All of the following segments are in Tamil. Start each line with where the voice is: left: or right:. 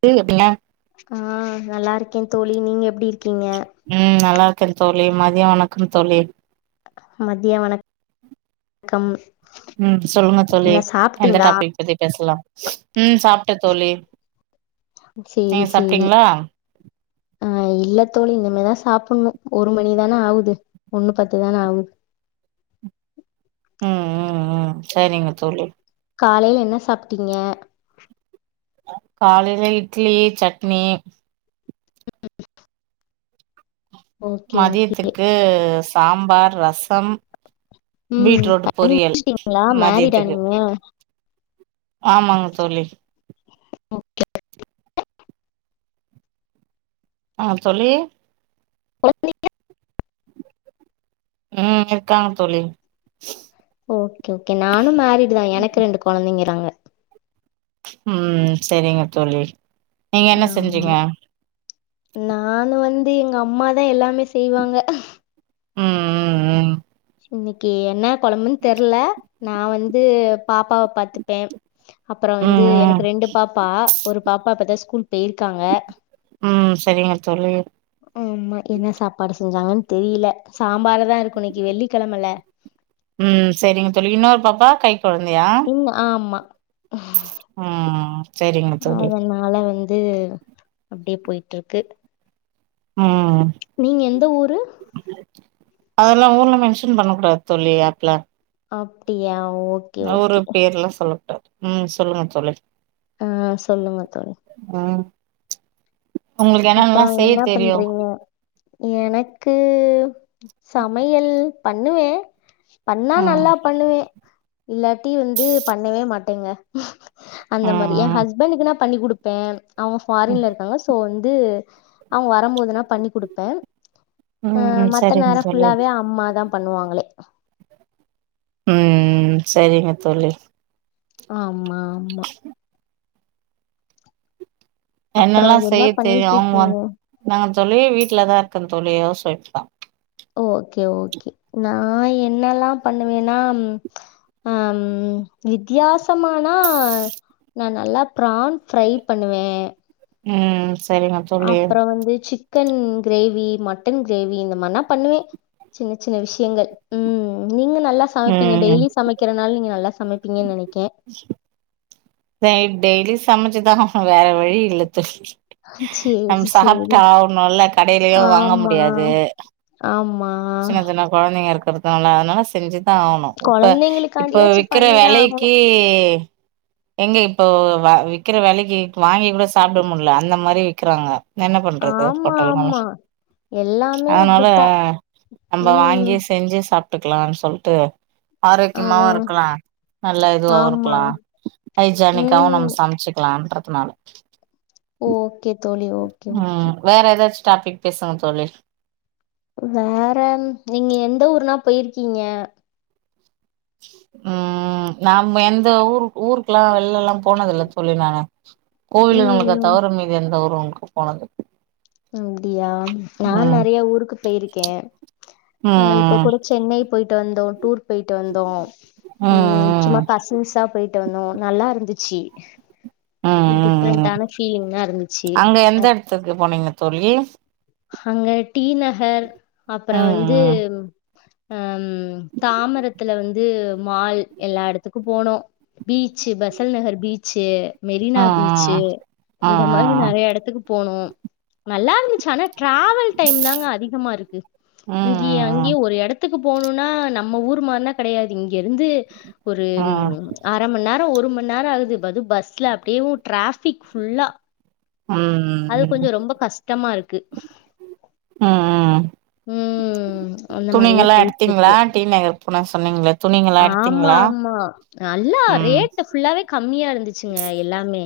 right: ப்ட்டின் கேப்பிங்க
left: ஆ நல்லா இருக்கே தோழி நீங்க எப்டி இருக்கீங்க
right: ம் நல்லா தோழி மதியம் வணக்கம் தோழி
left: மதிய வணக்கம்
right: ம் சொல்லுங்கதோழி
left: என்ன
right: எந்த
left: சாப்ட்டீங்களா
right: டாபிக் பத்தி பேசலாம் ம் சாப்ட்டேன் தோழி
left: சேரி
right: நீங்க
left: சேரி
right: சாப்ட்டீங்களா
left: ஆ இல்ல தோழி இன்னமேதான் சாப்புணும் ஒரு மணிதான் ஆவுது ஒன்னு பத்துதான ஆவு
right: ம் ம் ம் செரிங்க தோழி
left: காலையில என்ன சாப்டீங்க
right: காலைல இட்லி சட்னி
left: [unintelligible] ஓகே ஓகே
right: மதியத்துக்கு சாம்பார் ரசம்
left: ம்
right: பீட்ரூட் பொரியல்
left: [inaudible] ங்களா மேரிடா
right: மதியத்துக்கு
left: நீங்க
right: ஆமாங்க தொழி ஆ தொழி
left: [unintelligible]
right: ம் இருக்காங்க தோழி
left: ஓகே ஓகே நானும் மேரிடு தான் எனக்கு ரெண்டு கொழந்தைங்க இருக் காங்க
right: ம் செரிங்க தோழி நீங்க என்ன செஞ்சீங்க
left: நான்னு வந்து எங்க அம்மாதான் எல்லாமே செய்வாங்க
right: ம் ம் ம்
left: இன்னைக்கி என்ன கொழம்புன்னு தெர்ல நான் வந்து பாப்பாவ பாத்துப்பேன் அப்பறம்
right: ம்
left: வந்து
right: ம்
left: எனக்கு ரெண்டு பாப்பா ஒரு பாப்பா இப்பத்தான் ஸ்கூல் போய்ருக்காங்க
right: ம் ம் சரிங்க தோழி
left: ஆமா என்ன சாப்பாடு செஞ்சாங்கன்னு தெரில சாம்பார் தான் இருக்கும் இன்னைக்கி வெள்ளி கெழமல
right: ம் செரிங்க தோழி இன்னொரு பாப்பா கை கொழந்தையா
left: ம் ஆமா
right: ம் ம்
left: அதனால வந் து அப்டியே போய்ட்டுருக்கு
right: ம்
left: நீங்க எந்த ஊரு
right: அதல்லா ஊர்லா மென்ஷன் பண்ண கூடாது தோழி யார்ட்லா
left: அப்டியா ஓகே
right: ஊரு
left: ஓகே
right: பேர்ல சொல்ல உம் சொல்லுங்க தோழி
left: உம் சொல்லுங்க தோழி
right: ம் உங்களுக்கு
left: அப்றோ
right: என்னென்னல்லா செய்ய
left: என்ன
right: தெரியு
left: பண்றீங்க எனக் க்கு சமையல் பண்ணுவே பண்ணா
right: ம்
left: நல்லா பண்ணுவே இல்லாட்டி வந்து பண்ணவே மாட்டே ங்க அந்த மாரி எ
right: ம்
left: ஹஸ்பண்டக்குனா பண்ணி குடுப்பே அவுங்க
right: ம்
left: ஃபாரின்ல இருக்காங்க சோ வந்து வந்து அவுங்க வரம்போதுனா பண்ணி குடுப்பே ஆ
right: ம் ம்
left: மத்த
right: சரிங்க
left: நேரோ
right: தோழி
left: ஃபுல்லாவே அம்மாதா பண்ணுவாங்க மளே
right: உம் உம் சரிங்க தோழி
left: ஆமா ஆமா அப்றோ
right: என்னல்லா
left: என்ன
right: செய்ய தெரியு அவுங்க
left: பண்ணிட்ருக்கீங்க
right: நாங்க தோழி வீட்லதா இருக்கே தோழி யோச சரிப்பா
left: ஓகே ஓகே நா என்னல்லா பண்ணுவேனா ம் வித்தியாசமானா நா நல்லா பிரான் ஃப்ரை பண்ணுவே
right: ம் சரிங்க தோழி
left: அப்ற வந்து சி சிக்கன் கிரேவி மட்டன் கிரேவி இந்த மாதிர நா பண்ணுவே சின்ன சின்ன விஷயங்கள் உம் நீங்க நல்லா சமைப்பீங்க
right: ம்
left: டெய்லி சமைக்கிறனால நீங்க நல்லா சமைப்பீங்கன் நெனக் கே
right: நைட் டெய்லி சமச்சுதாங்க ஆகனு வேற வழி இல்ல தோழி. நம்
left: சேரி சேரி
right: சாப்டா ஒரு நல்ல கடயிலையு வாங்க
left: ஆமா
right: முடியாது.
left: ஆமா
right: சின்ன சின்ன கொழந்தைங்க இருக்கு இர்காங்களா அதனால செஞ்சு தா ஆவனு இப்ப இப்ப
left: கொழந்தைங்களுக்காண்டியாச்சு
right: விக்கிற
left: பண்ணிதா ஆகணு
right: வெலைக்கி எங்க இப்போ வி்க்கிற வெலைக்கு வாங்கி கூட சாப்பிட முடில அந்த மாரி விக்கிறாங்க என்ன பண்றது
left: ஆமா
right: ஹோட்டல்கள்லா
left: ஆமா எல்லாமே
right: அதனால
left: அப்டித்தா
right: நம்ம
left: ம்
right: வாங்கி செஞ்சு சாப்பிட்டுக்கலாம்னு சொல்ட்டு ஆரோக்கியமாவு
left: அதா
right: இருக்கலா நல்லா இதுவாவு
left: ஆமா
right: இருக்கலா ஹைஜானிக்காவு
left: ம்
right: நம்ம சமைச்சக்கலா னாலு
left: ஓகே தோழி ஓகே ஓகே
right: ம் வேற எதாச்சு டாபிக் பேசுங்க தோழி
left: வேற நீங்க எந்த ஊர்னா போயிருக்கீங்க
right: ம் நாம எந்த ஊரு ஊருக்கெல்லா வெள்ளலா போனது இல்ல தோழி நானு
left: ம்
right: கோவிலுங்களுக்கு
left: ம்
right: தவுற மீதி எந்த ஊரு ஓ கு போனகு
left: அப்டியா நா நெறய ஊருக்கு போயிருக்கே இப்ப
right: ம்
left: கூட சென்னை போயிட்டு வந்தோ டூர் போயிட்டு வந்தோ ம் சும்மா கசின்ஸா போயிட்டு வந்தோ நல்லா இருந்துச்சி
right: ம் ம் ம்
left: டிஃப்ரெண்டான ஃபீலிங்லா இருந்துச்சி
right: அங்க எந்த எடத்துக்கு போனீங்க தோழி
left: அங்க டி நகர் அப்புற வந்து
right: ம் ம்
left: அ தாமரத்துல வந்து மால் எல்லா எடத்துக்கு போனோ பீச்சி பெசன்னகர் பீச்சி
right: ம் ம்
left: மெரினா பீச்சி
right: ஆ ஆ ஆ
left: இந்த மாரி நெறய எடத்துக்கு போனோ நல்லா இருந்துசி ஆனா டிராவல் டைம் தாங்க அதிகமா இருக்கு
right: ம்
left: இங்யே
right: ம்
left: அங்கயே ஒரு எடத்துக்கு கு போணும்னா நம்ம ஊர் மாரிலா கெடையாது இங்க இருந்து ஒரு
right: ம்
left: அர மணி நேரோ ஒரு மணி நேரோ ஆகுதுப்பது பஸ்ல அப்டியே டிராபிக் ஃபுல்லா
right: ம் ம்
left: அது கொஞ்சொ ரொம்ப கஷ்டமா இரு க்கு
right: அ அ அ
left: அந்த மாரியே
right: துணிங்களா எடுத்திங்ளா டீ நகர் பொனு சொன்னீங்கலே
left: ஆமாமா நல்லா
right: ம்
left: ரேட்டு் ஃபுல்லாவே கம்மியா இரு ந்துச்சிங்க எல்லாமே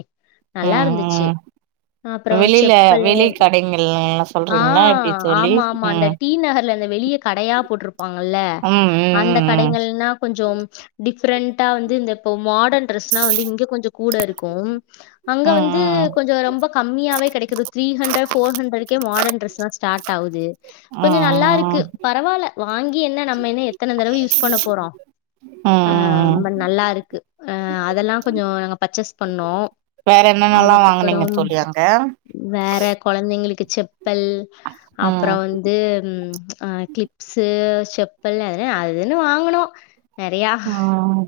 right: ம்
left: நல்லாருந்துச்சி
right: ம்
left: அப்றோ
right: வெளில
left: செப்பல்
right: வெளி கடைங்கள்லா
left: ஆ
right: சொல்றீங்களா எப்டி தோழி
left: ஆமா ஆமா
right: ம்
left: அந்த டி நகர்ல இந்த வெளிய கடயா போட் ருப்பாங்கல்ல
right: ம்
left: அந்த
right: ம்
left: கடைங்கள்னா கொஞ்சொம் டிஃப் ரெண்ட்டா வந்து இந்த இப்பொ மா டர்ன் ட்ரெஸ்னா வந்து இங்க கொஞ்சொ கூடருக்கும் அங்க
right: ம் ம்
left: வந்து
right: ம்
left: கொஞ்ச ரொம்ப கம்மியாவே கெடைக்குது த்ரீ ஹண்ட்ர ஃபோர்ஹண்ரடு க்கே மாடர்ன் ட்ரெஸ் லா ஸ்டார்ட் ஆவுது கொஞ்சொ நல்லாருக்கு
right: ம் ம்
left: பரவால்ல வாங்கி என்ன நம்ம என்ன எத்தன தடவ யூஸ் பண்ண போறோ ஆ
right: ம்
left: [unintelligible] நல்லாருக்கு அ அதெல்லா‌ கொஞ்சொ நாங்க பர்சஸ் பண்ணோ
right: வேற என்னென்னலா வாங்குனிங்க
left: அதுக்கப்புறம்
right: தோழி அங்க?
left: செப் பல் அப்ற
right: ம்
left: வந்து ஆ கிளிப்ஸு செப்பல் என அது இதுனு வாங்குனோ நெறயா
right: ம்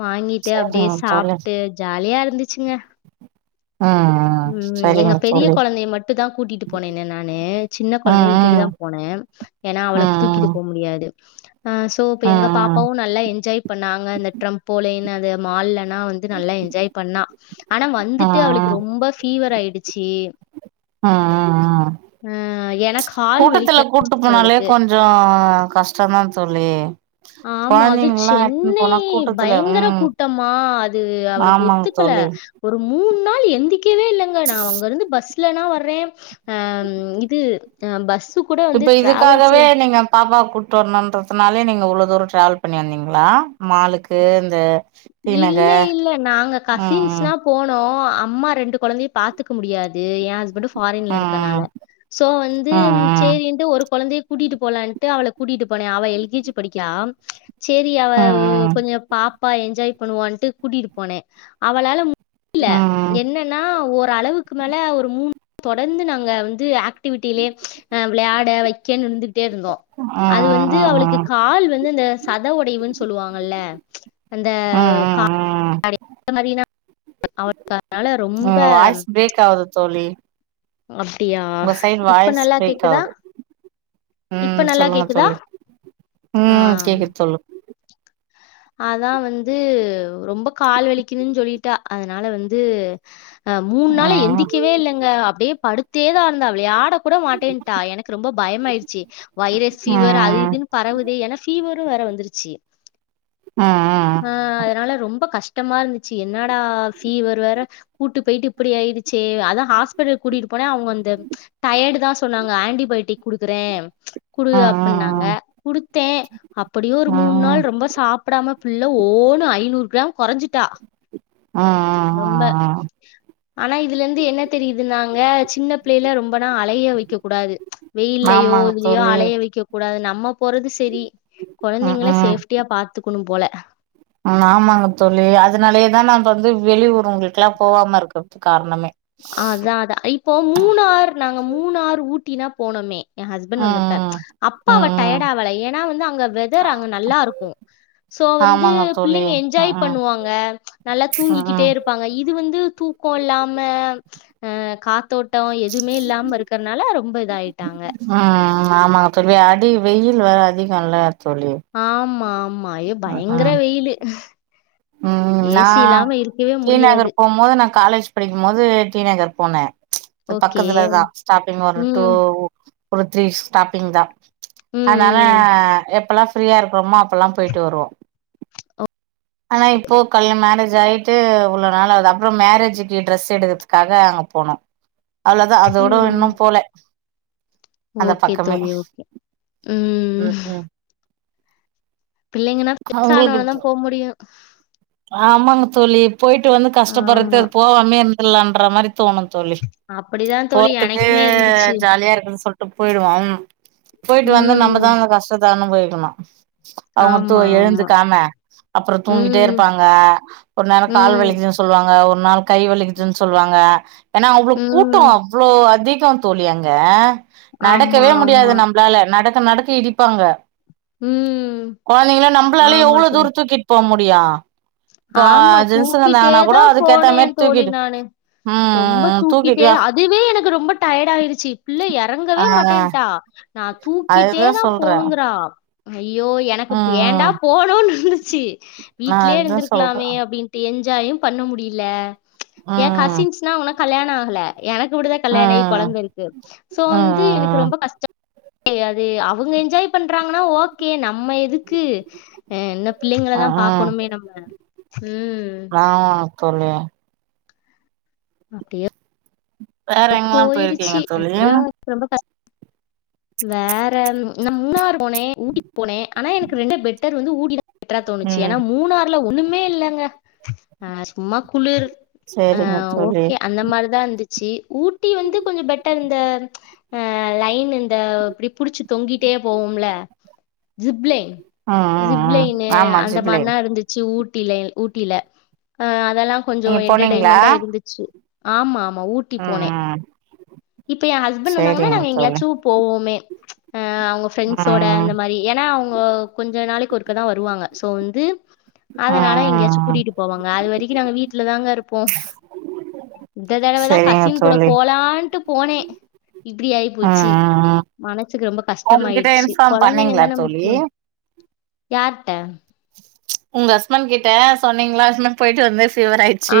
left: வாங்கிட்டு அப்டியே
right: சரிங்க தோழி
left: சாப்ட்டு ஜாலியா இருந்துச் சுங்க
right: ம் ம்
left: ம் எங்க
right: சரிங்க
left: பெரிய
right: தோழி
left: கொழந்தய மட்டு தா கூட்டிட்டு போனேன்னு நானு சின்ன
right: ம்
left: கொழந்தய விட்டுட்டு
right: ம்
left: தா போனே ஏனா
right: ம்
left: அவள தூக்கிட்டு
right: ம்
left: போ முடியாது ஆ சோ இப்ப
right: ம்
left: எங்க
right: ம்
left: பாப்பாவு நல்லா என்ஜாய் பண்ணாங்க அந்த ட்ரம்போலைனு அ ந்த மால்லனா வந்து நல்லா என்ஜாய் பண்ணா ஆனா
right: ம்
left: வந்துட்டு அவளுக்கு ரொம்ப ஃபீவர் ஆயிடுச்சு
right: ஆ ஆ ஆ
left: ஆ எனக்
right: கூட்டத்துல கூட்டு போனாலே கொஞ்சொ கஷ்டோதா தோழ் லே
left: ஆமா அது சென்னை
right: கூட்டத்துல
left: பையங்கர
right: ம்
left: கூட்டமா அது அவளுக்
right: ஆமாங்க
left: ஒத்துக்கல
right: தோழி
left: ஒரு மூண் நாள் எந்திக் எந்திக்கவே இல்லங்க நா அங்க இருந்து பஸ் இல்லனா வர்றே அ இது பஸ்
right: இப்ப இதுக்காகவே நீங்க பாப்பா கூட்டு வரணுன்றதுனாலே நீங்க இவ்வளோ தூரோ டிராவல் பண்ணி வந்திங்களா மாளுக்கு இந்த தி
left: இல்ல
right: நகர்
left: இல்ல நாங்க
right: ம்
left: கசின்ஸ்லா போனோ அப் அம்மா ரெண்டு கொழந்தையு பாத்துக்க முடியாது ஏ ஹஸ்பன்டுஃபாரின்ல
right: ம்
left: இருக்கனால சோ வந்து
right: ம்
left: செரிட்டு ஒரு குழந்தைய கூட்டிட்டு போலான்ட்டு அவள கூட்டிட்டு போனே அவ எல் கே ஜி படிக்கா செரி அவ
right: ம் ம்
left: கொஞ்சொ பா பய்ஸ் என்ஜாய் பண்ணுவான்ட்டு கூட்டிட்டு போனே அவளால இல்ல
right: ம்
left: என்னன்னா ஒ ஒரு அளவுக்கு மேல ஒரு மூணு தொடர்ந்து நாங்க வந்து ஆக் ஆக்டிவிட்டிலே அ விளா த வைக்கே வந்து இருந்தோ அது
right: ம்
left: வந்து அவளுக்கு
right: ம்
left: கால் வந்து இந்த சத உடைவுன்னு சொல்லுவாங்கல்ல
right: ம் ம் ம் ம்
left: எந்தமரினா அவளு
right: ம் வாய்சு ப்ரேக் ஆகுது தோழி
left: அப்டியா
right: உங்க சைடு
left: இப்ப
right: வாய்ஸ்
left: நல்லா
right: பிரேக்
left: கேக்குதா?
right: ஆகுது
left: இப்ப
right: ம்
left: நல்லா
right: சொல்லுங்க
left: கேக்குதா?
right: தோழி ம் கேக்குது தோழி
left: அதா வந்து ரொம்ப கால் வலிக்குன் சொல்லி ட்டா அதனால வந்து அ மூண் நாள்
right: ம்
left: எந்திக்கவே இல்லங்க அப்டியே படுத்தே தா இந்தா விளயாட கூட மாட்டேன்ட்டா எனக்கு ரொம்ப பயம் ஆயிருச்சு வைரஸ் பீவர் அது
right: ம்
left: இதுன்னு பரவுது என ஃபீவர் இது வேற வந்துருச்சு
right: ம் ம்
left: ஆ அதனால ரொம்ப கஷ் ட்டமா இருந்துச்சு என்னடா ஃபீவர் வேற கூட்டு போயிட்டு இப்டி ஆயிடுச்சே அதா ஹாஸ்பிடல் கூட்டிட்டு போனே அவுங்க அந்த டயர்டு தா சொன்னாங்க அந்த ஆன்டிபயோட்டிக் குடுக்குறே ச் குடு
right: ம்
left: அப்டினாங்க
right: ம்
left: குடுத்தே அப்டியு ஒரு
right: ம் ம்
left: மூண் நாள்
right: ம்
left: ரொம்ப சாப்பிடாம புள்ள ஓணு ஐநூறு கிராம் கொறஞ்சிட்டா ரொம்ப
right: ம்
left: ஆனா இதுல இந்து என்ன தெரியுது இருந்தாங்க சின்ன பிள்ளைல ரொம்ப நா அலைய வக்க கூடாது வெயில்லயோ
right: ஆமாங்க
left: இதுலயோ
right: தோழி
left: அலைய வைக்கக் கூடாது நம்ம அம்மா போறெது செரி
right: ம்
left: கொழந்தைங்கள
right: ம்
left: சேஃப்டியா பாத்து போ குணு போல
right: ஆமாங்க தோழி அதனாலயேதா நா வந்து வெளியூர் உங்களுக்கெல்லா போவாம இருக்கு காரணமே
left: அதா அதா இப்போ மூணாறு நாங்க மூணாறு ஊத் தின போனமே எ ஹஸ்பண்ட்
right: ம்
left: வந்தப்ப
right: ம்
left: அப்ப அவ
right: ம் ம்
left: டயர்ட் ஆவல ஏன்னா வந்து அங்க வெதர் அங்க நல்லா இருக்கு ஸோ வந்து
right: ஆமாங்க தோழி
left: பிள்ளைங்க
right: ம்
left: என்ஜாய்
right: ம்
left: பண்ணுவாங்க நல்லா
right: ம்
left: தூங்கிக்கிட்டே
right: ம்
left: இருப்பாங்க இது வந்து தூக்க இல்லாம அ காத்தோட் ட்டோ எதுமே இல்லாம இருக்கறனால ரொம்ப இதாயி
right: ம் ம் ஆமாங்க தோழி அடி வெய்யில் வேர அதிக இல்ல
left: ஆம் மாம் மயோ பைங்கர
right: ம்
left: வெயிலு
right: ம் நா டீ நகர்
left: முடியாது
right: போ மோது நா காலேஜ் படிக்கும்போது டீ நகர் போனே ச்
left: ஓகே
right: பக்கத்துலதா ஸ்டாப்பிங்க ஒரு டூ
left: ம்
right: ஒரு த்ரீ ஸ்டாப்பிங் தா ச் அதனால
left: ம்
right: எப்பெலா ஃப்ரீயா இருக்கோமா அப்பெல்லா போயிட்டு வருவோ ஆனா இப்போ கல்ல மேரேஜ் ஆயிட்டு இவ்வளவு நாள் ஆகுது அப்பறம் மேரேஜிக்கு ட்ரெஸ் எடுக்கறதுக்காக அங்க போனோ அவ்வளதா அதோட
left: ம்
right: இன்னு போல அந்த
left: ஓகே
right: பக்கமே
left: தோழி ஓகே ம் பிள்ளைங்கனா பெருசா ஆனவனோ தா போ முடியு சு
right: ஆமங்க தோழி போயிட்டு வந்து கஷ்டப்பறதுக்
left: ஆமா.
right: அது போவாமே இருந் இல்ல என்ற மாரி தோணு தோழி
left: அப்படிதான் தோழி
right: போறதுக்கு
left: எனக்குமே இருந்துச்சு.
right: ஜாலியா இருக்கு சொல்ட்டு போயிருவோ போயிட்டு வந்து
left: ம்.
right: நம்மதா அந்த கஷ்டத்தா அனுபவி ஆமா அவுங்க தூ
left: ஆமா, ஆமா.
right: எழுந்துக்காம அப்பறம் தூங்கிட்டே
left: ம்,
right: இருப் ப்பாங்க ஒரு நேர கால்
left: ம்,
right: வலிக்குதுன் சொல்லுவாங்க ஒரு ஒரு நாள் கை வலிக்குதுன்னு சொல்லுவாங்க ஏனா அவ்வளவு கூட்ட
left: ம்.
right: அவ்ளோ அதி [unintelligible] தோழி அங்க
left: ஆமா,
right: நடக்கவே முடியாது
left: ஆமா.
right: நம்மளால நடக் நடக்க இடிப்பாங்க
left: ம்.
right: கொழந்தைங்கள நம்மளாலே
left: ஆமா
right: எவ்வளவு தூர
left: தோழி.
right: தூக்கிட்டு போ முடி அப்டியா
left: ஆமா தூக்கிட்டே
right: கூட
left: தா
right: அதுக்கேத்த
left: போனே
right: மாரி
left: என் தோழி
right: தூக்கிட்டு
left: நானு
right: ம் ம்
left: ரொம்ப
right: ம்
left: தூக்கிட்டே
right: தூக்கிட்டியா
left: அதுவே எனக்கு ரொம்ப டயர்டா ஆயிருச்சு இல்லய
right: ஆ
left: எறங்கவே மாட்டேன்ட்டா நா தூக்கிட்டே
right: அதுதா
left: தா
right: சொல்றே
left: போனுங்கிறா ஐயோ
right: ம்
left: எனக்கு ஏன்டா
right: ம்
left: போனொன் இருந்து ச்சு
right: நா
left: வீட்லயே
right: அதுதா
left: இருந்திருக்
right: சொல்றே
left: லாமே அப்டின்ட்டு எஞ்சாயு பண்ண முடியில ஏ
right: ம்
left: கசின்ஸ்னா அவுங்கனா கல்யாண ஆ கல எனக்கு மட்டு தா
right: ம்
left: கல்யாண ஆயி
right: ம்
left: கொழந்த இருக்கு சோ வந்து எனக்கு
right: ம்
left: ரொம்ப கஷ்ட கஷ்ட செரி அது அவுங்க என்ஜாய் பண்றாங்கனா ஓகே நம்ம எதுக்கு என்ன பிள்ளைங்கள
right: ம்
left: தா
right: ம் ம்
left: பாக்கனுமே நம்ம ம்
right: அ தோழி
left: அப்டியா
right: உம்
left: போயிருச்சு [unintelligible] ரொம்ப கஷ் வேற எங்க முன்னாரு போனே ஊட்டிக் போனே ஆனா எனக்கு ரெண்டு பெட்டர் வந்து ஊட்டிதா பெட்டரா தோணுச்சு
right: ம்
left: ஏனா மூணார்ல ஒன்னு மே இல்லங்க ஆ சும்மா குளிர் ஆ
right: சேரிங்க தோழி
left: ஓகே அந்த மாரிதா இருந்து ச்சி ஊட்டி வந்து கொஞ்சொ பெட்டர் இந்த அ லைன் இந்த இப்டி புடிச்சி தொங்கிட்டே போவோம்ல ஜிப்லைன்
right: ம் ம் ம்
left: ஜிப்லைனு
right: ஆமா
left: அந்த
right: ஜிப்லைன்
left: மார்லா இருந்துச்சு ஊட் டில ஊட்டில ஆ அ தல்லா கொஞ்சோ
right: நீங்க போனீங்களா
left: என்டர்டைன்மெண்டா இருந்துச்சு ஆமாமா ஊ ட்டி
right: ம்
left: போனே
right: ம்
left: இப்ப எ ஹஸ்பண்ட் வந்தாங்கனா
right: சேரிங்க
left: நாங்க
right: தோழி
left: எங்யாச்சு போவோமே ஆ அவுங்க ஃப்ரெண்ட்ஸோட
right: ம்
left: அந்த மாரி ஏனா அவுங்க கொஞ்ச நாளைக்கு ஒரு க்க தா வருவாங்க சோ வந்து அதனால எங்கயாச்சு
right: ம்
left: கூட்டிட்டு போவாங்க அது வரைக்கு நாங்க வீட்ல தாங்க இருப்போ இந்த தடவ தா க
right: சேரிங்க
left: கூட
right: தோழி
left: போலா ன்ட்டு போனே இப்டி ஆய்
right: ம்
left: போச்சு
right: ம் ம்
left: மனசுக்கு ரொம்ப
right: உங்ககிட்ட
left: கஷ்டமாயிட்ச்சி
right: இன்ஃபார்ம்
left: கொழந்தைங்க
right: பண்ணீங்களா
left: தான
right: தோழி
left: முக்கியொ யார்ட?
right: உங்க ஹஸ்பண்ட் கிட்ட சொன்னீங்ளா இதுமா போயிட்டு வந்தே
left: ஆ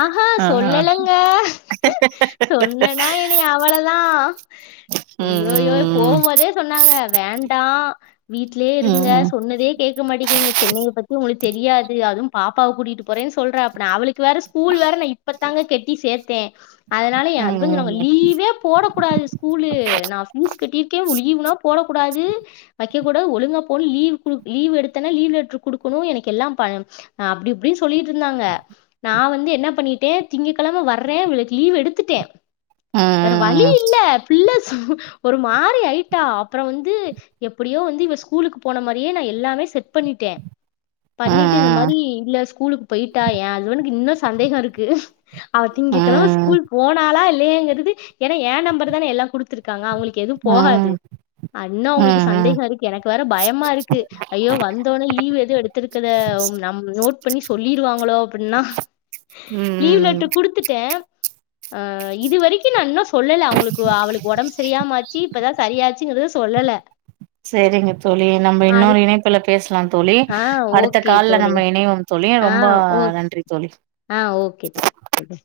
left: ஆஹா
right: ஆ
left: சொல்லலங்க சொன்னேனா என்னய அவளதா
right: ம்
left: ஐயோயோ
right: ம்
left: போவும்மோதே சொன்னாங்க வேண்டா வீட்லயே இருங்க
right: ம்
left: சொன்னதே கேக்க மாட்டேக்கீங்க சென்னைய பத்தி உங்ளுக் தெரியாது அது பாப்பாவ கூட்டிட்டு போறேன் சொல்ற அப்பனா அவளு க்கு வேற ஸ்கூல் வேற நா இப்பத்தாங்க கெட்டி சேத்தே அதுனால எ
right: ம்
left: ஹஸ்பண்ட் சொனாங்க
right: ம்
left: லீவே போடக்கூடாது ஸ்கூலு நா ஃபீஸ் கட்டிர்க்கே லீவுலா போடக்கூடாது வ க்க கூடாது ஒழுங்கா போ லீவ் குடு லீவ் எடுத்தன லீவ் லெட்ரு குடுக்குனு எனக்கு எல்லா ப அப்டி இ சொல்லிட்ருந்தாங்க நா வந் து என்ன பண்ணிட்டே திங்ககழம வர்றே இவளுக்கு லீவ் எடுத்துட்டே
right: ம்
left: வேற வழி
right: ம்
left: இல்ல பிள்ள ஒரு மாரி ஆய்ட்டா அப்ற வந்து எப்புடியோ வந்து இவ ஸ்கூலுக்கு போன மாரியே நா எல்லாமே செட் பண்ணிட்டே பண்ணிட்டு இந்த
right: ம்
left: மாரி இல்ல ஸ் கூலுக்கு போயிட்டா எ ஹஸ்பண்டுக்கு இன்னு சந்தேக இருக்கு அவ
right: ம்
left: திங்க கெழம
right: ம் ம்
left: ஸ்கூல் போனாலா இல் லயாங்குறது எனா ஏ நம்பர் தானே எல்லா குடுத்துற்காங்க அவுங்கள் கெது
right: ம்
left: போகாது
right: ம்
left: அன்ன அவுங்ளுக்கு
right: ம் ம்
left: சந்தேக இருகு எனக்கு வேற பயமா இருக்கு ஐயோ வந்தோனே லீவ் எது எடுத்துருக்குற நம் நோட் பண்ணி சொல்லிருவாங்களோ அப்புன்னா
right: ம்
left: லீவ்
right: ம்
left: லெட்டர் குடுத்துட்டே ஆ இது வரைக்கு நா இன்னு சொல்லல அவுங்ளுக்கு அவளுக்கு ஒடம்பு சரியாம ஆச்சி இப்பதா சரியாச்சிங்குறத சொல்லல
right: செரிங்க தோழி நம்ம
left: அது
right: இன்னொரு இணனப்புல பேசலா தோழி
left: ஆ
right: அடுத்த
left: ஓகே
right: கால்ல
left: தோழி.
right: நம்ம இணைவொம் தோழி
left: ஆ
right: ரொம்ப
left: ஓ
right: நன்றி தோழி
left: ஆ ஓகே தோழி ஓகே தோழி